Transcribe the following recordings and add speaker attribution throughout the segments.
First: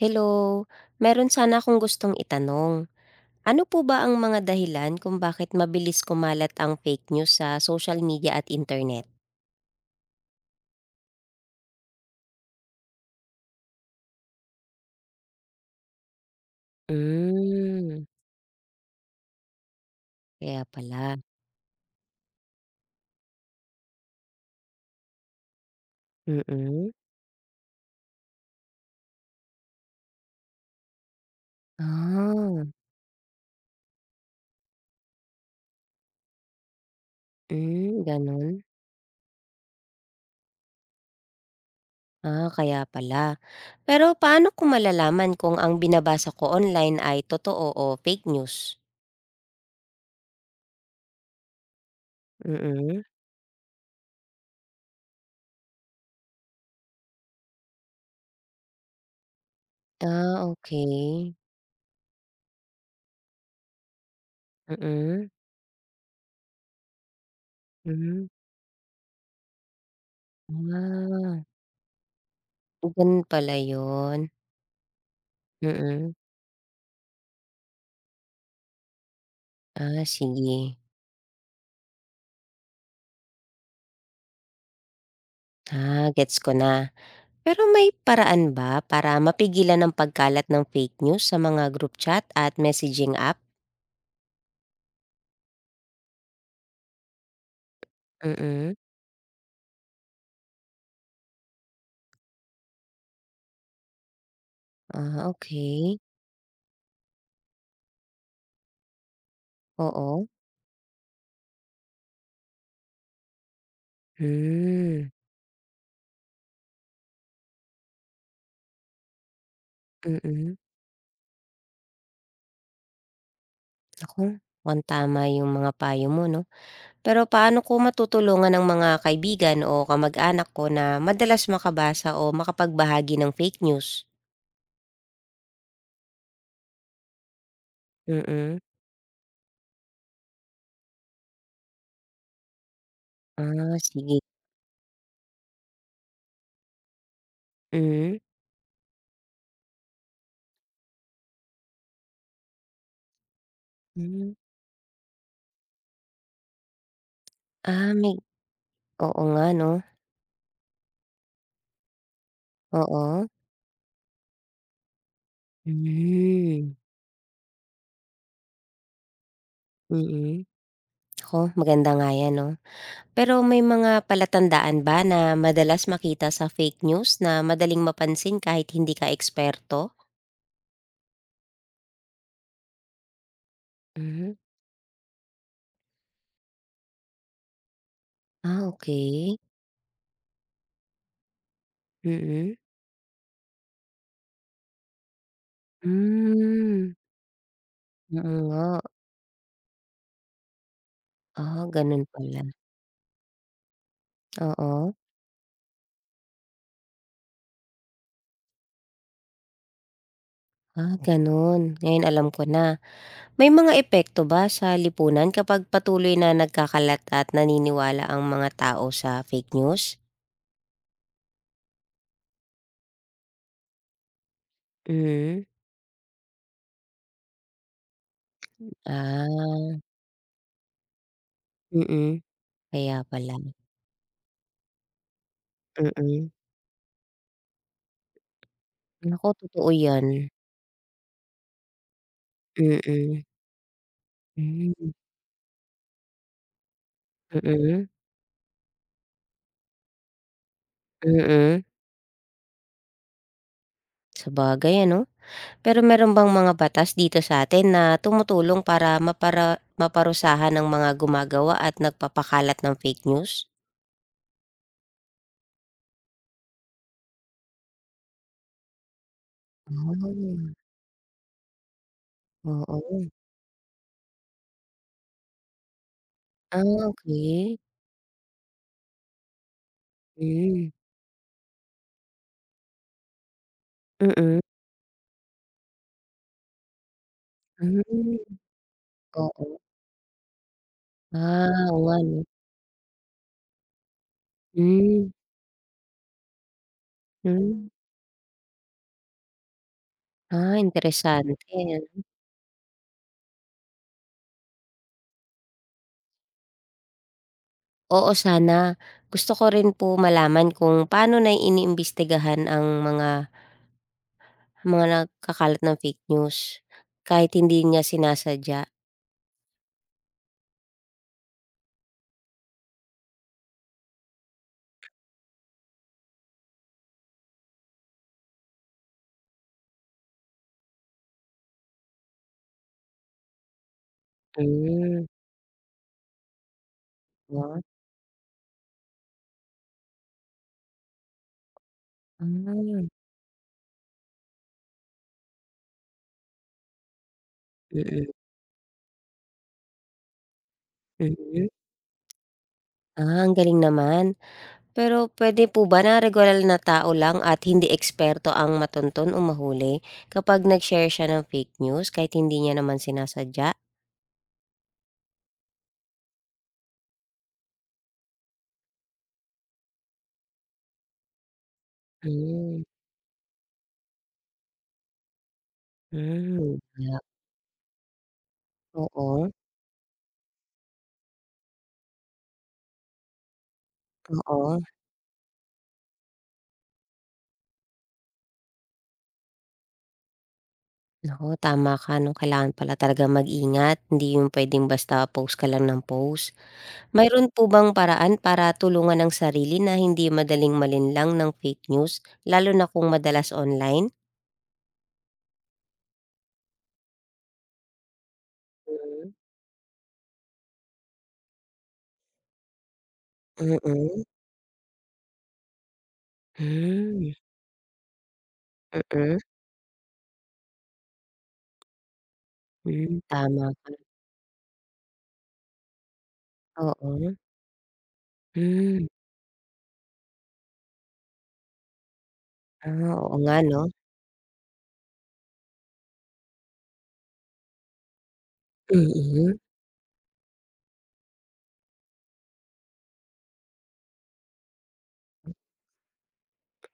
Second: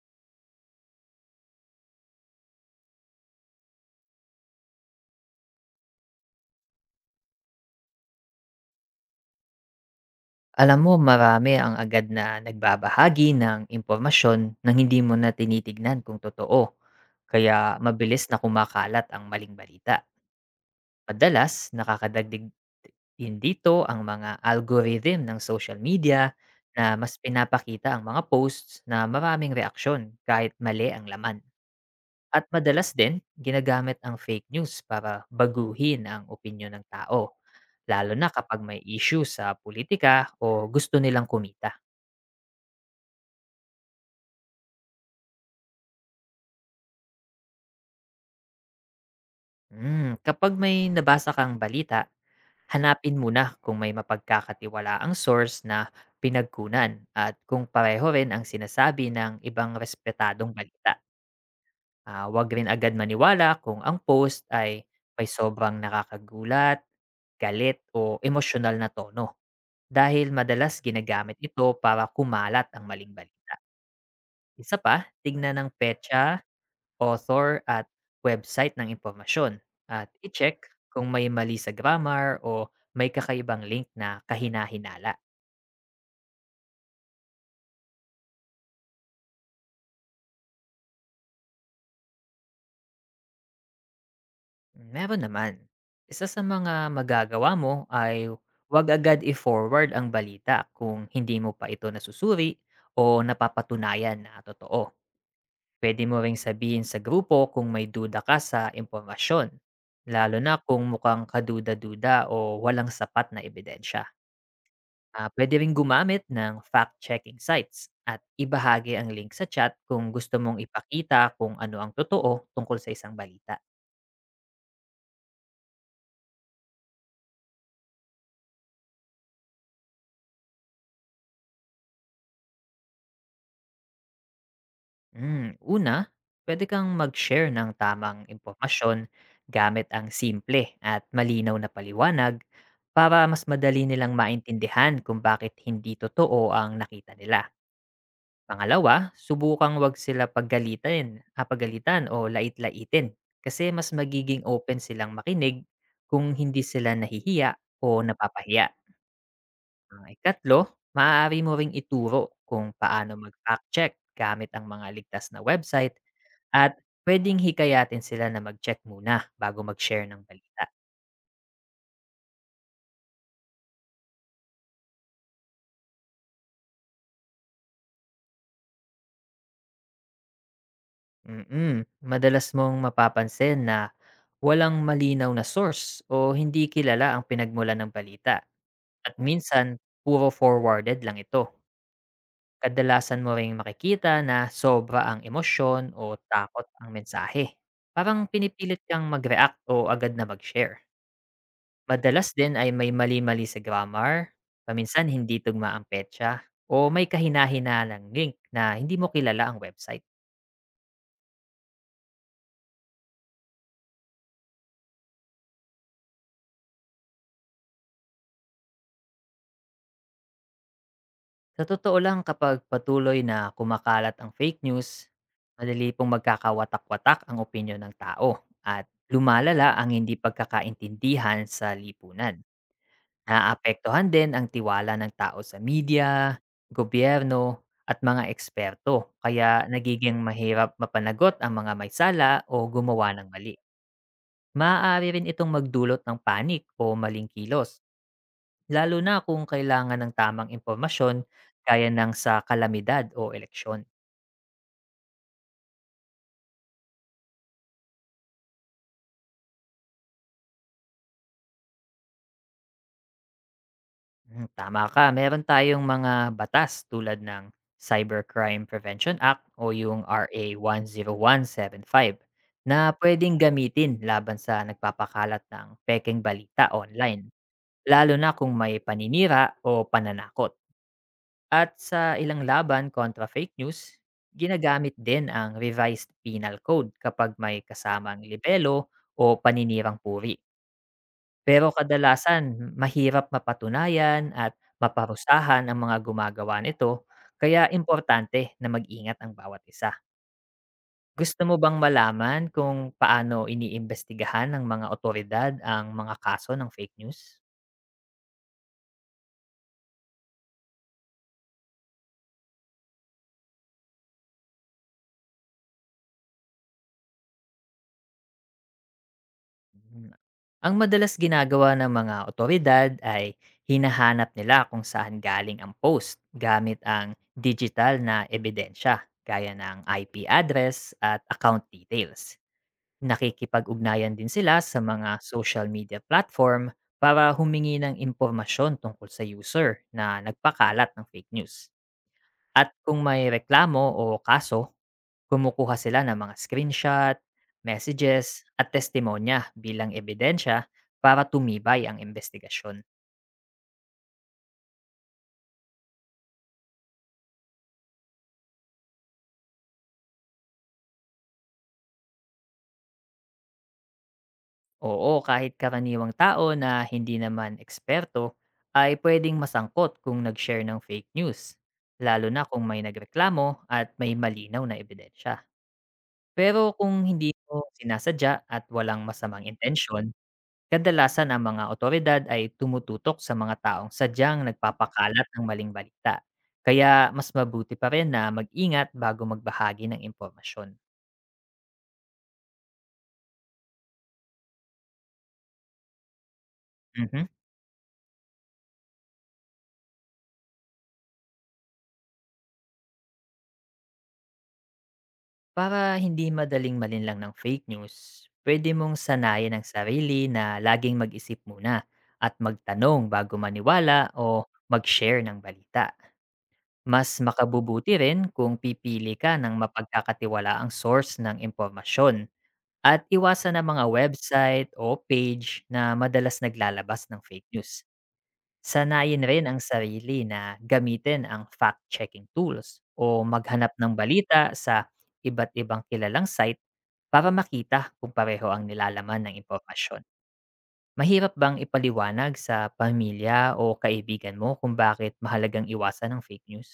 Speaker 1: Hello, meron sana akong gustong itanong. Ano po ba ang mga dahilan kung bakit mabilis kumalat ang fake news sa social media at internet?
Speaker 2: Alam mo, marami ang agad na nagbabahagi ng impormasyon nang hindi mo na tinitignan kung totoo. Kaya
Speaker 1: Hmm,
Speaker 2: mabilis na kumakalat ang maling balita.
Speaker 1: kaya pala.
Speaker 2: Madalas nakakadagdag din dito ang mga algorithm ng social media
Speaker 1: Mm.
Speaker 2: na mas pinapakita ang mga posts na maraming reaksyon kahit mali ang laman. At
Speaker 1: Ah,
Speaker 2: madalas din, ginagamit ang fake news para baguhin ang opinyon ng tao,
Speaker 1: hmm,
Speaker 2: lalo na kapag
Speaker 1: ganun.
Speaker 2: may issue sa politika o gusto nilang kumita.
Speaker 1: Ah, kaya pala. Pero paano ko malalaman kung ang binabasa ko online ay totoo o fake news?
Speaker 2: Kapag may nabasa kang balita,
Speaker 1: Mm.
Speaker 2: hanapin muna kung may mapagkakatiwalaang source na pinagkunan at kung pareho rin ang sinasabi ng ibang
Speaker 1: Ah,
Speaker 2: respetadong balita.
Speaker 1: okay.
Speaker 2: Ah, huwag rin agad maniwala kung ang post ay may
Speaker 1: Mm,
Speaker 2: sobrang nakakagulat, galit o
Speaker 1: hmm.
Speaker 2: emosyonal na tono, dahil madalas ginagamit
Speaker 1: Ah,
Speaker 2: ito para kumalat ang maling
Speaker 1: ganun
Speaker 2: balita.
Speaker 1: pala yun.
Speaker 2: Isa pa, tignan ng
Speaker 1: Mm.
Speaker 2: petsa, author at website ng impormasyon,
Speaker 1: Ah,
Speaker 2: at i-check
Speaker 1: sige.
Speaker 2: kung may mali sa grammar o may kakaibang link na kahinahinala.
Speaker 1: Ah, gets ko na. Pero may paraan ba para mapigilan ang pagkalat ng fake news sa mga group chat at messaging app?
Speaker 2: Meron naman. Isa sa mga magagawa mo ay
Speaker 1: Mm.
Speaker 2: huwag agad i-forward ang balita kung hindi mo pa ito nasusuri o napapatunayan na totoo.
Speaker 1: Ah, okay,
Speaker 2: Pwede mo ring sabihin sa grupo kung may duda ka sa impormasyon,
Speaker 1: oo.
Speaker 2: lalo na kung mukhang kaduda-duda o walang sapat na ebidensya.
Speaker 1: Hmm,
Speaker 2: Ah, puwede ring gumamit ng fact-checking sites at ibahagi ang link sa chat kung gusto
Speaker 1: mm.
Speaker 2: mong ipakita kung ano ang totoo tungkol sa isang balita.
Speaker 1: Naku, mukhang tama yung mga payo mo 'no. Pero paano ko matutulungan ng mga kaibigan o kamag-anak ko na madalas makabasa o makapagbahagi ng fake news?
Speaker 2: Una, puwede kang mag-share ng tamang
Speaker 1: Mm.
Speaker 2: impormasyon gamit ang simple at malinaw na paliwanag, para mas
Speaker 1: Ah,
Speaker 2: madali nilang
Speaker 1: sige.
Speaker 2: maintindihan kung bakit hindi totoo ang nakita nila.
Speaker 1: Mhm.
Speaker 2: Pangalawa, subukang 'wag sila paggalitan o lait-laitin, kasi mas
Speaker 1: Hmm.
Speaker 2: magiging open silang makinig kung hindi sila nahihiya
Speaker 1: Ah,
Speaker 2: o napapahiya.
Speaker 1: oo nga 'no,
Speaker 2: Ang ikatlo, maaari mo ring ituro kung paano
Speaker 1: oo.
Speaker 2: mag-fact check gamit ang mga ligtas na website,
Speaker 1: Hmm,
Speaker 2: at pwedeng hikayatin sila na mag-check muna bago mag-share ng
Speaker 1: mm.
Speaker 2: balita.
Speaker 1: Naku, maganda nga 'yan 'no. Pero may mga palatandaan ba na madalas makita sa fake news na madaling mapansin kahit hindi ka eksperto?
Speaker 2: Madalas mong mapapansin na
Speaker 1: Hmm,
Speaker 2: walang malinaw na source o hindi kilala ang pinagmula ng balita.
Speaker 1: ah,
Speaker 2: At
Speaker 1: okay.
Speaker 2: minsan puro forwarded lang ito.
Speaker 1: Mm-mm.
Speaker 2: Kadalasan mo ring makikita na sobra ang emosyon o takot ang
Speaker 1: Mm.
Speaker 2: mensahe. Parang
Speaker 1: Hmm, oo
Speaker 2: pinipilit
Speaker 1: nga.
Speaker 2: kang mag-react o agad na mag-share.
Speaker 1: Ah, gano'n
Speaker 2: Madalas
Speaker 1: pala.
Speaker 2: din ay may mali-mali sa grammar,
Speaker 1: Oo,
Speaker 2: paminsan hindi tugma ang petsa, o may kahina-hinalang link na hindi mo kilala ang website.
Speaker 1: ah, gano'n. Ngayon alam ko na. May mga epekto ba sa lipunan kapag patuloy na nagkakalat at naniniwala ang mga tao sa fake news?
Speaker 2: Sa totoo lang, kapag patuloy na kumakalat ang fake news,
Speaker 1: Hmm,
Speaker 2: madali pong magkakawatak-watak ang opinyon ng tao at lumalala
Speaker 1: ah,
Speaker 2: ang hindi pagkakaintindihan sa
Speaker 1: mm.
Speaker 2: lipunan.
Speaker 1: Kaya pala.
Speaker 2: Naapektuhan din ang tiwala ng tao sa
Speaker 1: Mm.
Speaker 2: media, gobyerno, at mga eksperto,
Speaker 1: Naku,
Speaker 2: kaya
Speaker 1: totoo 'yan.
Speaker 2: nagiging mahirap mapanagot ang mga may sala o gumawa
Speaker 1: Mm.
Speaker 2: ng mali.
Speaker 1: Hmm,
Speaker 2: Maaari rin itong magdulot ng panik o maling kilos,
Speaker 1: mm,
Speaker 2: lalo na kung kailangan ng tamang impormasyon,
Speaker 1: mm.
Speaker 2: gaya ng sa kalamidad o eleksyon.
Speaker 1: Sabagay ano? Pero meron bang mga batas dito sa sa'tin na tumutulong para maparusahan ang mga gumagawa at nagpapakalat ng fake news?
Speaker 2: Tama ka, meron tayong mga batas tulad ng Cybercrime Prevention Act o yung RA
Speaker 1: Ah,
Speaker 2: five na
Speaker 1: oo.
Speaker 2: pwedeng gamitin laban sa nagpapakalat ng pekeng
Speaker 1: Ah,
Speaker 2: balita online,
Speaker 1: okey.
Speaker 2: lalo na kung may paninira o pananakot.
Speaker 1: Hmm,
Speaker 2: At sa ilang laban kontra fake news,
Speaker 1: mm.
Speaker 2: ginagamit din ang Revised Penal Code kapag may
Speaker 1: Hmm.
Speaker 2: kasamang libelo o
Speaker 1: Oo.
Speaker 2: paninirang puri.
Speaker 1: Ah,
Speaker 2: Pero
Speaker 1: oo nga 'no.
Speaker 2: kadalasan, mahirap mapatunayan at
Speaker 1: Hmm,
Speaker 2: maparusahan ang mga gumagawa nito,
Speaker 1: hmm.
Speaker 2: kaya importante na mag-ingat ang bawat isa.
Speaker 1: Ah, interesante.
Speaker 2: Gusto mo bang malaman kung paano iniimbestigahan ng mga otoridad ang mga kaso ng fake news?
Speaker 1: Oo, sana. Gusto ko rin po malaman kung paano na iniimbestigahan ang mga nagkakalat ng fake news kahit hindi niya sinasadya.
Speaker 2: Hmm. Ang madalas ginagawa ng mga awtoridad ay hinahanap nila kung saan galing ang post, gamit ang digital na ebidensya gaya ng IP address at account details. Nakikipag-ugnayan din sila sa
Speaker 1: Hmm.
Speaker 2: mga social media platform para
Speaker 1: Wow,
Speaker 2: humingi ng impormasyon tungkol sa user na nagpakalat ng fake news.
Speaker 1: ah,
Speaker 2: At
Speaker 1: mm.
Speaker 2: kung may reklamo o kaso, kumukuha sila ng mga screenshot, messages, at testimonya bilang ebidensya
Speaker 1: Mm,
Speaker 2: para
Speaker 1: mm.
Speaker 2: tumibay ang investigasyon.
Speaker 1: Ah, ang galing naman. Pero puwede po ba na regular na tao lang at hindi eksperto ang matuntun o mahuli kapag nag-share siya ng fake news kahit hindi niya naman sinasadya?
Speaker 2: Oo, kahit karaniwang tao na hindi naman eksperto ay pwedeng masangkot kung nag-share ng fake news, lalo na kung
Speaker 1: Hmm,
Speaker 2: may nagreklamo at may malinaw na ebidensya.
Speaker 1: hmm.
Speaker 2: Pero
Speaker 1: Yeah,
Speaker 2: kung hindi mo sinasadya at walang
Speaker 1: oo,
Speaker 2: masamang intensyon, kadalasan ang mga awtoridad ay tumututok sa mga taong sadyang
Speaker 1: oo.
Speaker 2: nagpapakalat ng maling balita. Kaya mas mabuti pa rin na mag-ingat bago magbahagi ng impormasyon.
Speaker 1: Naku, tama ka 'no, kailangan pala talagang mag-ingat, hindi yung puwedeng basta post ka lang ng post.
Speaker 2: Mhm.
Speaker 1: Mayro'n po bang paraan para tulungan ang sarili na hindi madaling malinlang ng fake news, lalo na kung madalas online?
Speaker 2: Para hindi madaling malinlang ng fake news, pwede mong
Speaker 1: Hmm.
Speaker 2: sanayin ang sarili na laging mag-isip muna at magtanong bago maniwala
Speaker 1: Mm.
Speaker 2: o mag-share ng balita. Mas
Speaker 1: Hmm,
Speaker 2: makabubuti rin kung pipili
Speaker 1: mm.
Speaker 2: ka ng mapagkakatiwalaang source ng impormasyon,
Speaker 1: Hmm,
Speaker 2: at
Speaker 1: tama
Speaker 2: iwasan ang
Speaker 1: ka,
Speaker 2: mga website o page na madalas naglalabas
Speaker 1: oo.
Speaker 2: ng fake news.
Speaker 1: Hmm,
Speaker 2: Sanayin rin ang sarili na gamitin ang fact-checking tools
Speaker 1: ah, oo
Speaker 2: o
Speaker 1: nga 'no?
Speaker 2: maghanap ng balita sa iba't ibang kilalang site, para makita kung pareho ang nilalaman ng
Speaker 1: Mm.
Speaker 2: impormasyon. Mahirap bang ipaliwanag sa pamilya o kaibigan mo kung bakit mahalagang iwasan ang fake news?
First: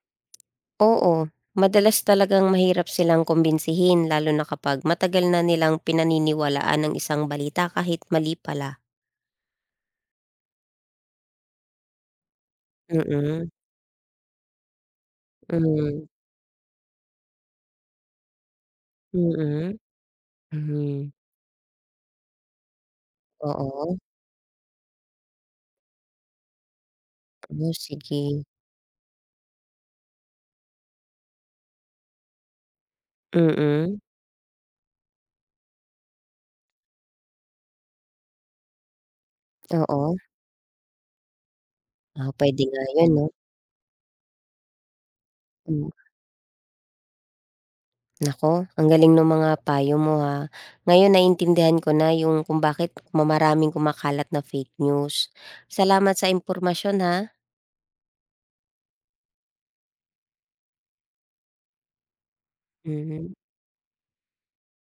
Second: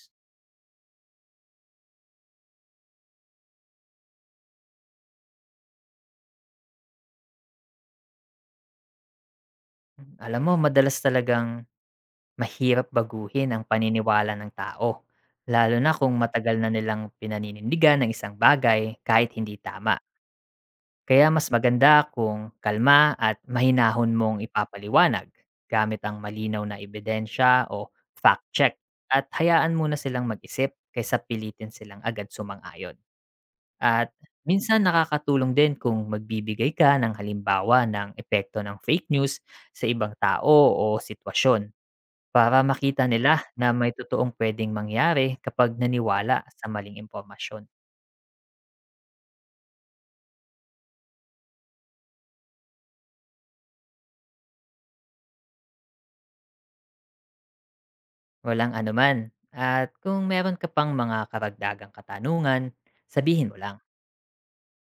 Speaker 1: Oo, madalas talagang mahirap silang kumbinsihin lalo na kapag matagal na nilang pinaniniwalaan ang isang balita kahit mali pala.
Speaker 2: Alam mo, madalas talagang mahirap
Speaker 1: Mm.
Speaker 2: baguhin ang paniniwala ng tao, lalo na
Speaker 1: Hmm,
Speaker 2: kung matagal na nilang pinaninindigan ng isang bagay kahit hindi
Speaker 1: mm,
Speaker 2: tama.
Speaker 1: mhm.
Speaker 2: Kaya mas maganda kung kalma at
Speaker 1: Oo,
Speaker 2: mahinahon mong ipapaliwanag, gamit ang malinaw na ebidensya
Speaker 1: oh,
Speaker 2: o
Speaker 1: sige.
Speaker 2: fact check, at hayaan muna silang mag-isip kaysa pilitin silang agad sumang-ayon.
Speaker 1: Mm,
Speaker 2: At minsan nakakatulong din kung magbibigay ka ng halimbawa ng epekto ng fake news sa ibang
Speaker 1: oo.
Speaker 2: tao o sitwasyon,
Speaker 1: Ah,
Speaker 2: para
Speaker 1: puwede nga
Speaker 2: makita
Speaker 1: 'yun 'no,
Speaker 2: nila na may totoong puwedeng mangyari kapag
Speaker 1: hmm.
Speaker 2: naniwala sa maling impormasyon.
Speaker 1: Naku, ang galing nung mga payo mo, ha. Ngayon naiintindihan ko na yung kung bakit mamaraming kumakalat na fake news. Salamat sa impormasyon, ha.
Speaker 2: Walang anuman, at kung meron ka pang mga karagdagang katanungan,
Speaker 1: Mhm.
Speaker 2: sabihin mo lang.